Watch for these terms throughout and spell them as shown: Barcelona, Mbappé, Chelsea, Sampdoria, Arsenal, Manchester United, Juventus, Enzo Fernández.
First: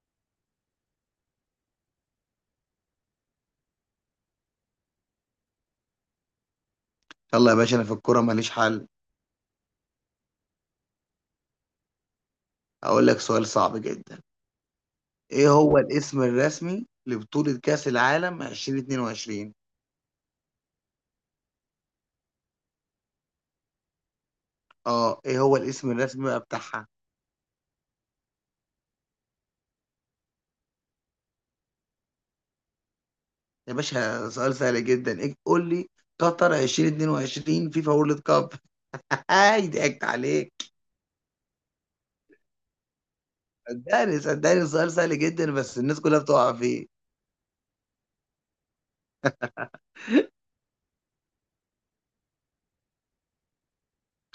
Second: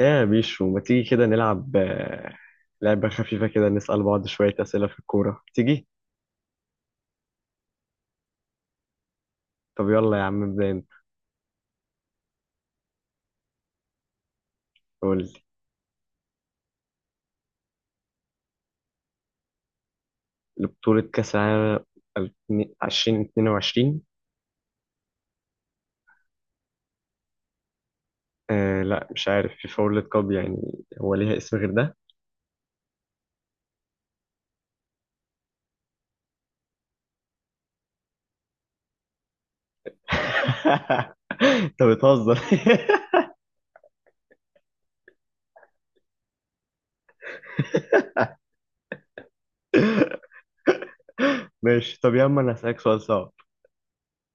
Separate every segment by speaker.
Speaker 1: ايه يا بيشو، ما تيجي كده نلعب لعبة خفيفة كده نسأل بعض شوية أسئلة في الكورة، تيجي؟
Speaker 2: يلا يا باشا، انا في الكوره ماليش حل.
Speaker 1: طب يلا يا عم ابدأ انت.
Speaker 2: اقول لك سؤال صعب جدا.
Speaker 1: قول
Speaker 2: ايه هو الاسم الرسمي لبطولة كأس العالم 2022؟
Speaker 1: لي بطولة كأس العالم 2022.
Speaker 2: اه، ايه هو الاسم الرسمي بقى بتاعها؟
Speaker 1: آه لا، مش عارف. فيفا وورلد كاب يعني. هو ليها اسم غير ده؟
Speaker 2: يا باشا سؤال سهل جدا، إيه؟ قول لي قطر 2022 فيفا وورلد كاب. هاي ضحكت عليك.
Speaker 1: انت بتهزر.
Speaker 2: صدقني صدقني سؤال سهل جدا بس الناس كلها بتقع فيه.
Speaker 1: ماشي. طب يا عم، انا هسألك سؤال صعب.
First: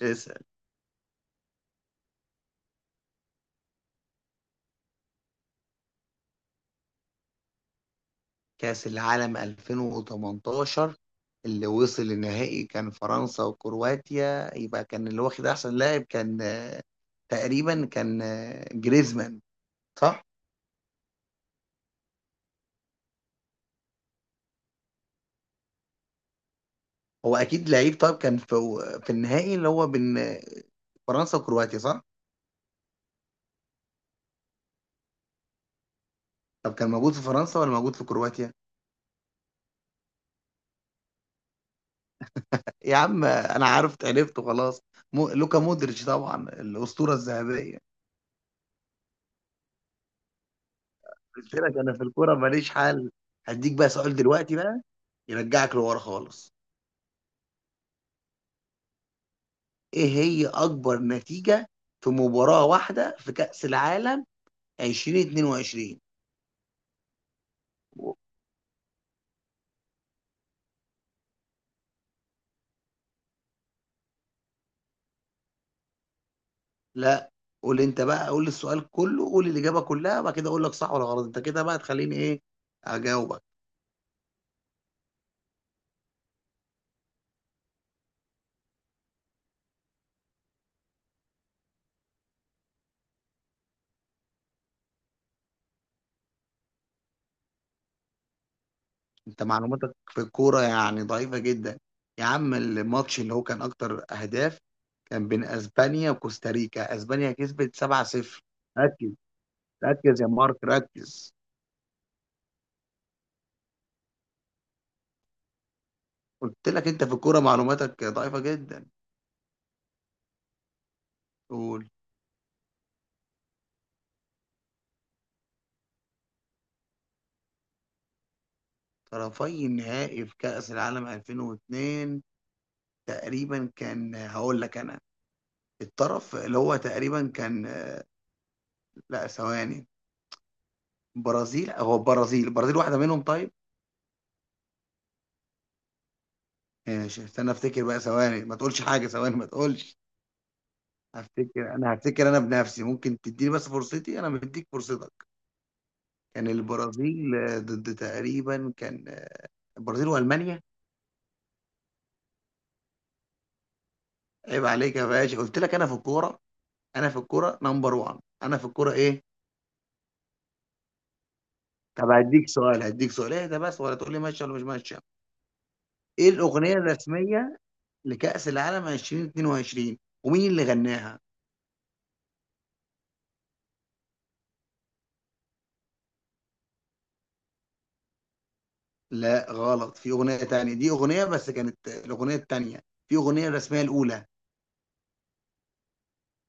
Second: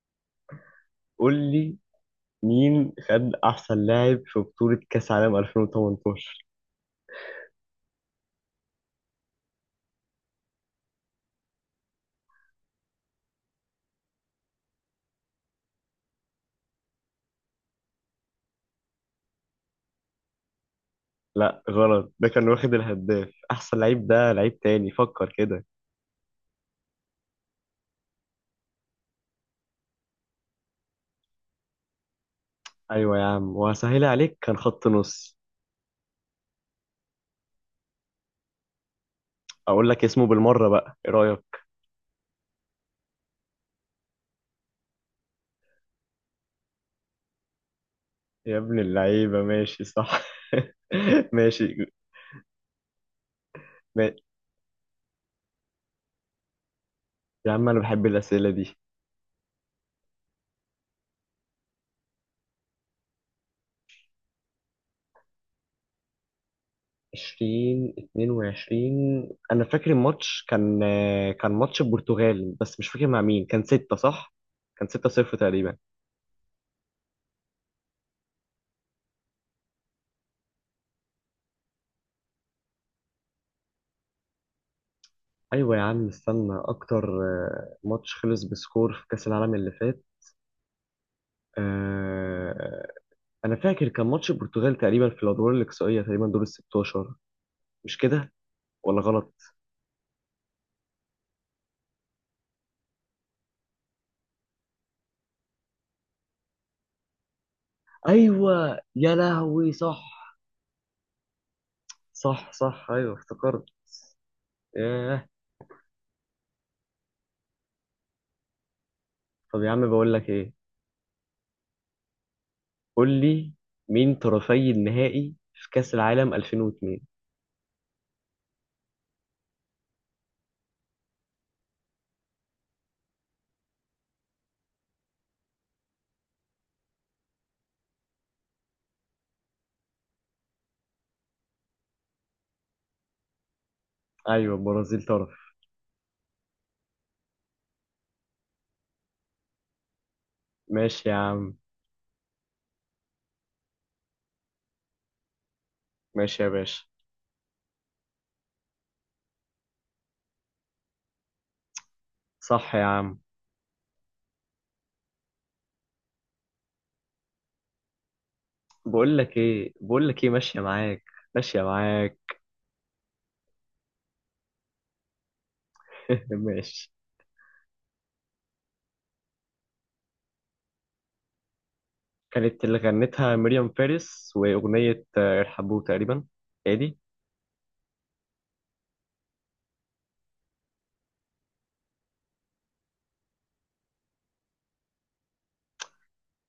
Speaker 2: اسأل.
Speaker 1: قول لي، مين خد أحسن لاعب في بطولة كأس العالم 2018؟
Speaker 2: كأس العالم 2018 اللي وصل النهائي كان فرنسا وكرواتيا، يبقى كان اللي واخد احسن لاعب كان تقريبا كان جريزمان، صح.
Speaker 1: لا غلط، ده كان واخد الهداف. احسن لعيب، ده لعيب تاني، فكر كده.
Speaker 2: هو اكيد لعيب. طب كان في في النهائي اللي هو بين فرنسا وكرواتيا، صح.
Speaker 1: ايوه يا عم، وهسهلها عليك، كان خط نص.
Speaker 2: طب كان موجود في فرنسا ولا موجود في كرواتيا؟
Speaker 1: اقول لك اسمه بالمره بقى، ايه رايك؟
Speaker 2: يا عم انا عرفت عرفته خلاص. مو لوكا مودريتش، طبعا الاسطوره الذهبيه.
Speaker 1: يا ابن اللعيبه، ماشي صح.
Speaker 2: قلت لك
Speaker 1: ماشي.
Speaker 2: انا في الكوره ماليش حل. هديك بقى
Speaker 1: ما...
Speaker 2: سؤال دلوقتي بقى يرجعك لورا خالص.
Speaker 1: يا عم انا بحب الاسئله دي.
Speaker 2: إيه هي أكبر نتيجة في مباراة واحدة في كأس العالم 2022؟ و-
Speaker 1: 2022، انا فاكر الماتش كان ماتش البرتغال بس مش فاكر مع مين. كان 6 صح؟ كان 6-0 تقريبا.
Speaker 2: لا قول أنت بقى، قول السؤال كله، قول الإجابة كلها، بعد كده أقول لك صح ولا غلط. أنت كده بقى تخليني إيه، أجاوبك؟
Speaker 1: ايوه يا عم، استنى اكتر. ماتش خلص بسكور في كاس العالم اللي فات. آه، انا فاكر كان ماتش البرتغال تقريبا، في الادوار الاقصائيه تقريبا، دور ال 16، مش كده ولا غلط؟
Speaker 2: أنت معلوماتك في الكورة يعني ضعيفة جدا. يا عم الماتش اللي هو كان أكتر أهداف كان بين أسبانيا وكوستاريكا، أسبانيا كسبت 7-0.
Speaker 1: ايوه
Speaker 2: ركز،
Speaker 1: يا لهوي، صح
Speaker 2: ركز يا مارك ركز.
Speaker 1: صح صح، ايوه افتكرت. ياه.
Speaker 2: قلت لك أنت في الكورة معلوماتك ضعيفة جدا.
Speaker 1: طب يا عم، بقول لك ايه،
Speaker 2: قول.
Speaker 1: قول لي، مين طرفي النهائي في كاس العالم 2002؟
Speaker 2: طرفي النهائي في كأس العالم 2002 تقريبا كان، هقول لك انا. الطرف اللي هو تقريبا كان لا ثواني. برازيل، هو البرازيل، البرازيل واحدة منهم، طيب.
Speaker 1: ايوه، البرازيل طرف.
Speaker 2: ماشي استنى افتكر بقى ثواني، ما تقولش حاجة، ثواني ما تقولش.
Speaker 1: ماشي يا عم.
Speaker 2: هفتكر انا، هفتكر انا بنفسي، ممكن تديني بس فرصتي، انا مديك فرصتك.
Speaker 1: ماشي
Speaker 2: كان
Speaker 1: يا باشا.
Speaker 2: البرازيل ضد تقريبا كان البرازيل والمانيا.
Speaker 1: صح يا عم.
Speaker 2: عيب عليك يا باشا، قلت لك انا في الكورة، انا في الكورة نمبر 1، انا في الكورة
Speaker 1: بقول
Speaker 2: ايه.
Speaker 1: لك ايه، بقول لك ايه، ماشيه معاك ماشيه
Speaker 2: طب
Speaker 1: معاك.
Speaker 2: هديك سؤال، هديك سؤال ايه ده بس، ولا تقول لي ماشيه ولا مش ماشيه. ايه الاغنيه
Speaker 1: ماشي.
Speaker 2: الرسميه لكأس العالم 2022 ومين اللي غناها؟
Speaker 1: كانت اللي غنتها مريم فارس، وأغنية إرحبوا تقريبا. ادي.
Speaker 2: لا غلط، في اغنيه تانية، دي اغنيه بس كانت الاغنيه التانية، في اغنيه الرسميه الاولى.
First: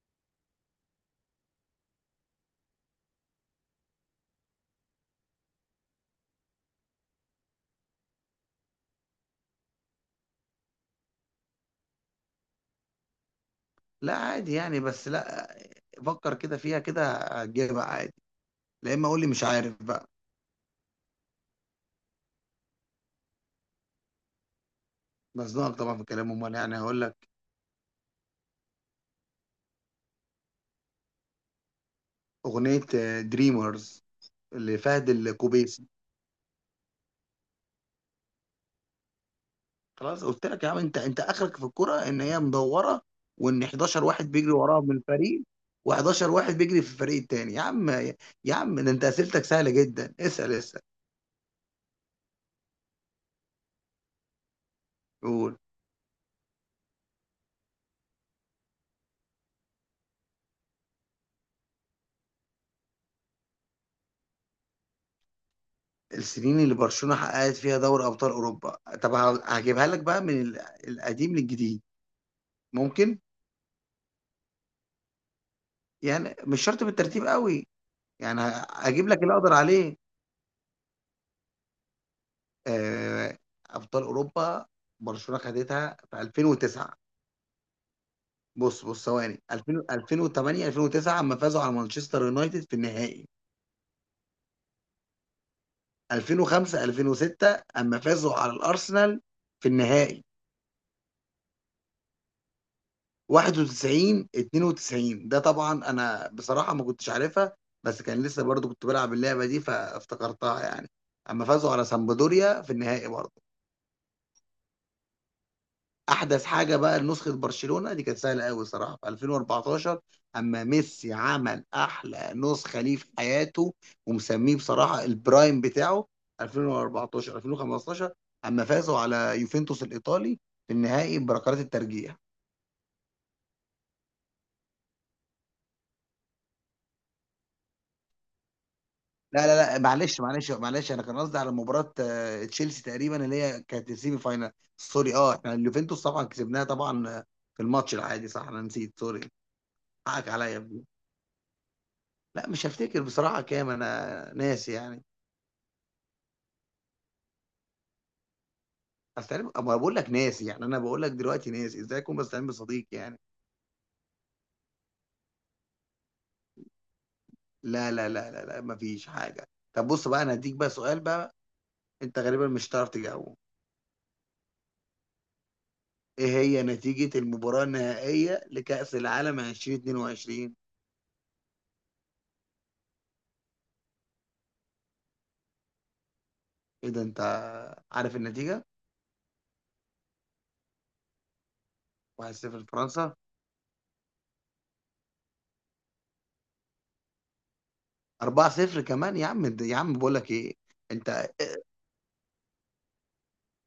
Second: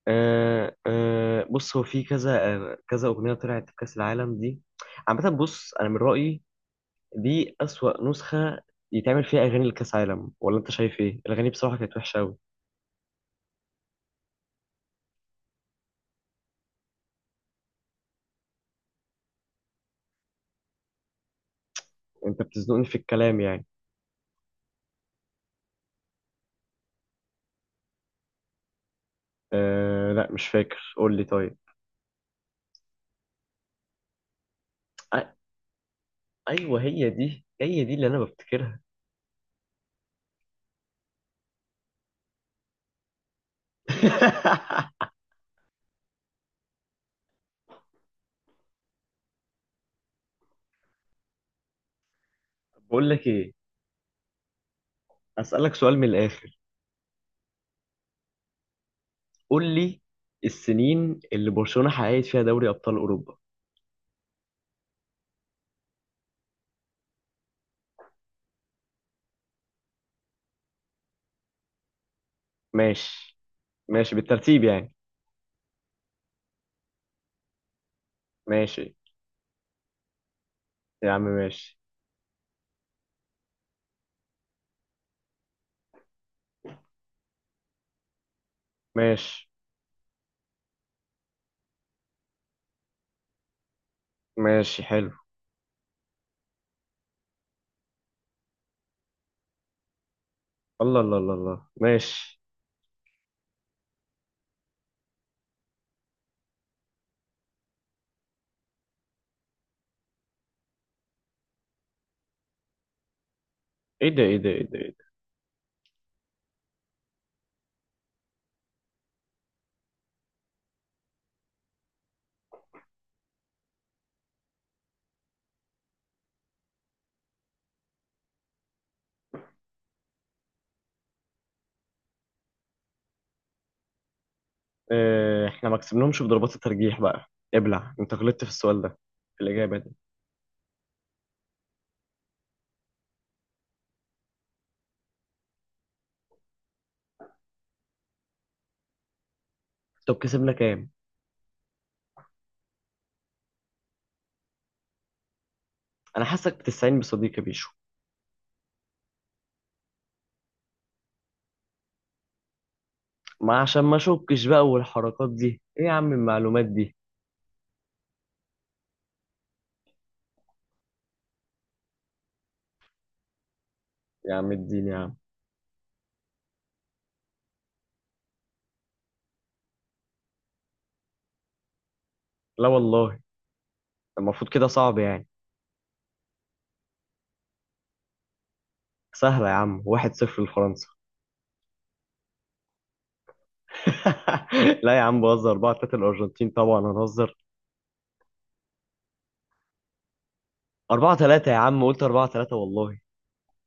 Speaker 1: آه آه، بص، هو في كذا كذا أغنية طلعت في كأس العالم دي. عامة بص، أنا من رأيي دي أسوأ نسخة يتعمل فيها أغاني لكأس عالم. ولا أنت شايف إيه؟ الأغاني بصراحة كانت وحشة أوي.
Speaker 2: لا عادي يعني، بس لا، فكر كده فيها كده هتجيبها عادي، لا اما اقول لي مش عارف بقى.
Speaker 1: أنت بتزنقني في الكلام يعني.
Speaker 2: مزنوق طبعا في كلامه، امال يعني هقول لك؟
Speaker 1: آه لا، مش فاكر، قول لي طيب.
Speaker 2: اغنيه دريمرز لفهد
Speaker 1: أ-
Speaker 2: الكوبي.
Speaker 1: أيوه، هي دي هي دي اللي أنا بفتكرها.
Speaker 2: خلاص قلت لك يا عم، انت انت اخرك في الكرة ان هي مدورة، وان 11 واحد بيجري وراها من الفريق، و11 واحد بيجري في الفريق التاني. يا عم، يا عم ده انت اسئلتك سهلة جدا، اسأل اسأل.
Speaker 1: بقول لك إيه،
Speaker 2: قول.
Speaker 1: أسألك سؤال من الآخر. قول لي، السنين اللي برشلونة حققت فيها دوري أبطال أوروبا.
Speaker 2: السنين اللي برشلونة حققت فيها دوري ابطال اوروبا. طب هجيبها لك بقى من القديم للجديد، ممكن؟
Speaker 1: ماشي، ماشي بالترتيب يعني.
Speaker 2: يعني مش شرط بالترتيب قوي، يعني
Speaker 1: ماشي
Speaker 2: هجيب لك اللي اقدر عليه.
Speaker 1: يا عم، ماشي،
Speaker 2: آه، ابطال اوروبا، برشلونة خدتها في 2009. بص بص ثواني،
Speaker 1: ماشي،
Speaker 2: 2000، 2008، 2009 اما فازوا على مانشستر يونايتد في النهائي.
Speaker 1: ماشي حلو.
Speaker 2: 2005، 2006 اما فازوا على الارسنال في النهائي.
Speaker 1: الله الله الله الله، ماشي.
Speaker 2: 91، 92 ده طبعا انا بصراحة ما كنتش عارفها، بس كان لسه برضو كنت بلعب اللعبة دي فافتكرتها يعني، اما فازوا على سامبدوريا في النهائي برضو.
Speaker 1: ايه ده، ايه ده، ايه ده، إيه ده؟
Speaker 2: احدث حاجه بقى، نسخه برشلونه دي كانت سهله قوي صراحه في 2014، اما ميسي عمل احلى نسخه ليه في حياته ومسميه بصراحه البرايم بتاعه. 2014، 2015 اما فازوا على يوفنتوس الايطالي في النهائي بركلات الترجيح.
Speaker 1: اه، احنا ما كسبناهمش بضربات الترجيح بقى. ابلع، انت غلطت في السؤال ده،
Speaker 2: لا
Speaker 1: في
Speaker 2: لا
Speaker 1: الإجابة
Speaker 2: لا،
Speaker 1: دي.
Speaker 2: معلش معلش معلش، انا كان قصدي على مباراه تشيلسي تقريبا اللي هي كانت السيمي فاينال. سوري، اه احنا اليوفنتوس طبعا كسبناها طبعا في الماتش العادي، صح، انا نسيت سوري.
Speaker 1: طب
Speaker 2: حقك
Speaker 1: كسبنا
Speaker 2: عليا.
Speaker 1: كام؟
Speaker 2: لا مش هفتكر بصراحة كام، أنا ناسي يعني.
Speaker 1: أنا حاسك بتستعين بصديقي بيشو.
Speaker 2: أستعين؟ أما بقول لك ناسي يعني، أنا بقول لك دلوقتي ناسي، إزاي أكون بستعين بصديق يعني؟
Speaker 1: ما عشان ما أشكش بقى، والحركات دي ايه يا عم، المعلومات دي
Speaker 2: لا لا لا لا لا، مفيش حاجة. طب بص بقى، أنا هديك بقى سؤال بقى أنت غالبا مش هتعرف تجاوبه.
Speaker 1: يا عم الدين يا عم.
Speaker 2: إيه هي نتيجة المباراة النهائية لكأس العالم 2022؟
Speaker 1: لا والله، المفروض كده صعب يعني.
Speaker 2: إيه ده أنت عارف النتيجة؟
Speaker 1: سهلة يا عم، واحد صفر لفرنسا.
Speaker 2: 1-0 لفرنسا؟
Speaker 1: لا يا عم بهزر، 4-3 الارجنتين طبعا، هنهزر
Speaker 2: 4-0 كمان يا عم. يا عم بقول لك إيه،
Speaker 1: 4
Speaker 2: أنت
Speaker 1: 3 يا عم، قلت 4-3 والله.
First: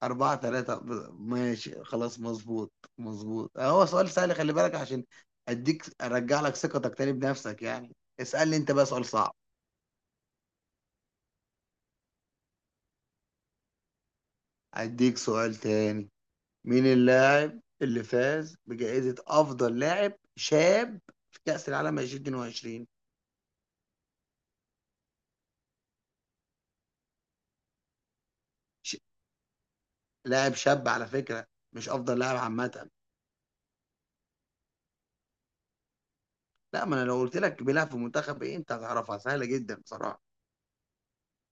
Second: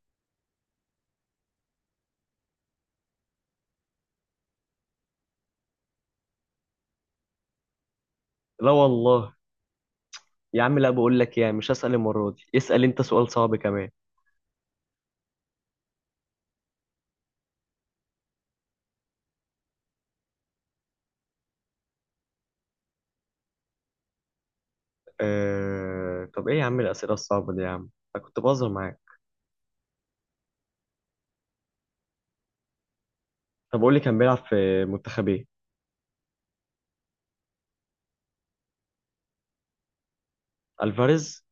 Speaker 2: أربعة تلاتة. ماشي خلاص مظبوط، مظبوط. هو سؤال سهل، خلي بالك، عشان أديك أرجع لك ثقتك تاني بنفسك، يعني اسألني
Speaker 1: لا
Speaker 2: أنت بقى سؤال
Speaker 1: والله
Speaker 2: صعب.
Speaker 1: يا عم، لا، بقول لك يعني مش هسأل المرة دي. اسأل انت سؤال صعب كمان.
Speaker 2: أديك سؤال تاني. مين اللاعب اللي فاز بجائزة أفضل لاعب شاب في كأس العالم 2022؟
Speaker 1: طب ايه يا عم الأسئلة الصعبة دي يا عم؟ انا كنت بهزر
Speaker 2: ش...
Speaker 1: معاك.
Speaker 2: لاعب شاب على فكرة، مش أفضل لاعب عامة.
Speaker 1: طب قول لي، كان بيلعب في منتخب ايه؟
Speaker 2: لا ما أنا لو قلت لك بيلعب في منتخب إيه أنت هتعرفها سهلة جدا بصراحة.
Speaker 1: الفاريز.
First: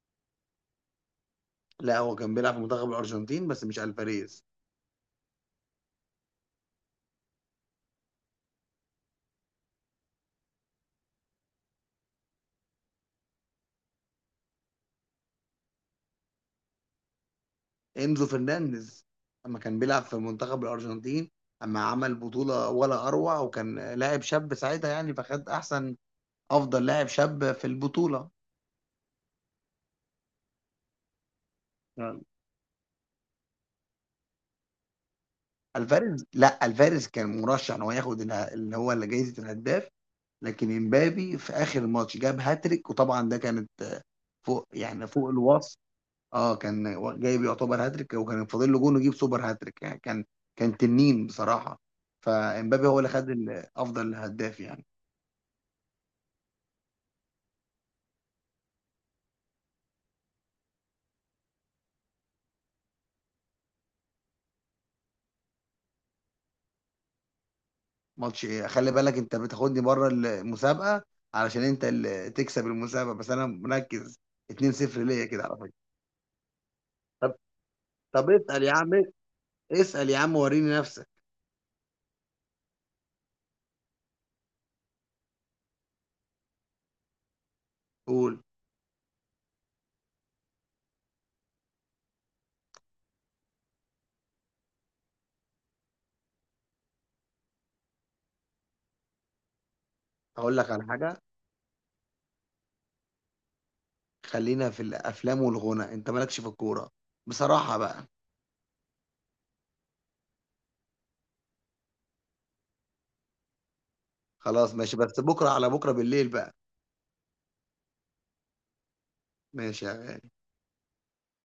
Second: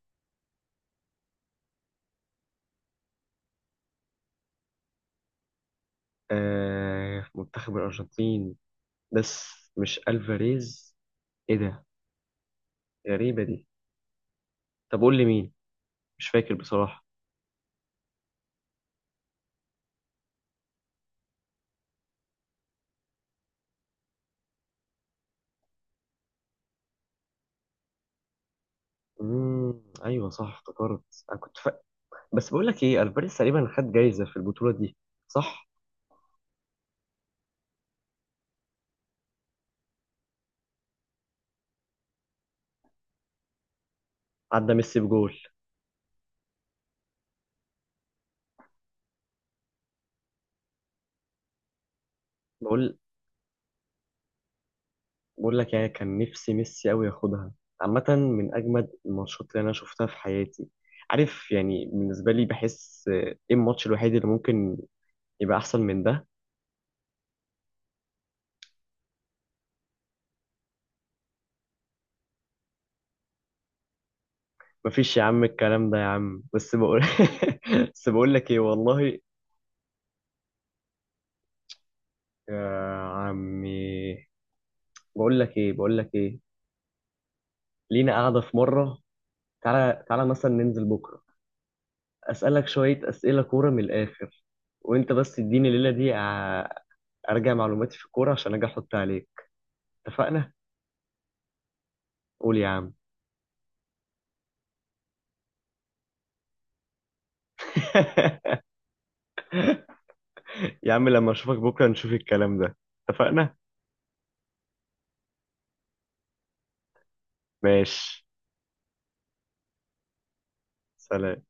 Speaker 2: لا هو كان بيلعب في منتخب الأرجنتين بس مش ألفاريز.
Speaker 1: في منتخب الارجنتين بس مش الفاريز؟ ايه ده، غريبة دي. طب قول لي مين، مش فاكر بصراحة.
Speaker 2: انزو فرنانديز، لما كان بيلعب في منتخب الارجنتين اما عمل بطوله ولا اروع، وكان لاعب شاب ساعتها يعني فخد احسن افضل لاعب شاب في البطوله.
Speaker 1: ايوه صح افتكرت. انا كنت،
Speaker 2: نعم.
Speaker 1: بس بقول لك ايه، الفاريز تقريبا خد جايزه في البطوله دي صح؟
Speaker 2: الفاريز، لا الفاريز كان مرشح ان هو ياخد اللي هو اللي جايزه الهداف، لكن امبابي في اخر الماتش جاب هاتريك وطبعا ده كانت فوق
Speaker 1: عدى ميسي
Speaker 2: يعني فوق
Speaker 1: بجول.
Speaker 2: الوصف. اه كان جايب يعتبر هاتريك، وكان فاضل له جون ويجيب سوبر هاتريك يعني، كان كان تنين بصراحه. فامبابي
Speaker 1: بقول
Speaker 2: هو اللي خد افضل هداف يعني.
Speaker 1: بقول لك يعني كان نفسي ميسي قوي ياخدها. عامه، من اجمد الماتشات اللي انا شفتها في حياتي. عارف يعني، بالنسبه لي بحس ايه الماتش الوحيد اللي ممكن يبقى احسن من ده.
Speaker 2: ماتش ايه؟ خلي بالك انت بتاخدني بره المسابقه علشان انت اللي تكسب المسابقه، بس انا مركز. 2-0
Speaker 1: مفيش يا
Speaker 2: ليا كده
Speaker 1: عم
Speaker 2: على فكره.
Speaker 1: الكلام ده يا عم، بس بقول.
Speaker 2: طب،
Speaker 1: بس
Speaker 2: طب
Speaker 1: بقول لك ايه
Speaker 2: اسال يا عم،
Speaker 1: والله.
Speaker 2: اسال يا عم وريني نفسك.
Speaker 1: يا عمي، بقول لك ايه، بقول لك ايه، لينا قاعده
Speaker 2: قول.
Speaker 1: في مره، تعالى تعالى مثلا ننزل بكره، أسألك شوية أسئلة كورة من الآخر، وأنت بس تديني الليلة دي أرجع معلوماتي في الكورة عشان أجي أحط عليك. اتفقنا؟
Speaker 2: اقول لك على حاجه،
Speaker 1: قول يا عم.
Speaker 2: خلينا في الافلام والغنى، انت مالكش في الكوره بصراحه بقى.
Speaker 1: يا عم لما أشوفك بكرة نشوف الكلام ده. اتفقنا؟
Speaker 2: خلاص ماشي، بس بكره على بكره بالليل بقى.
Speaker 1: ماشي.
Speaker 2: ماشي يا غالي.
Speaker 1: سلام.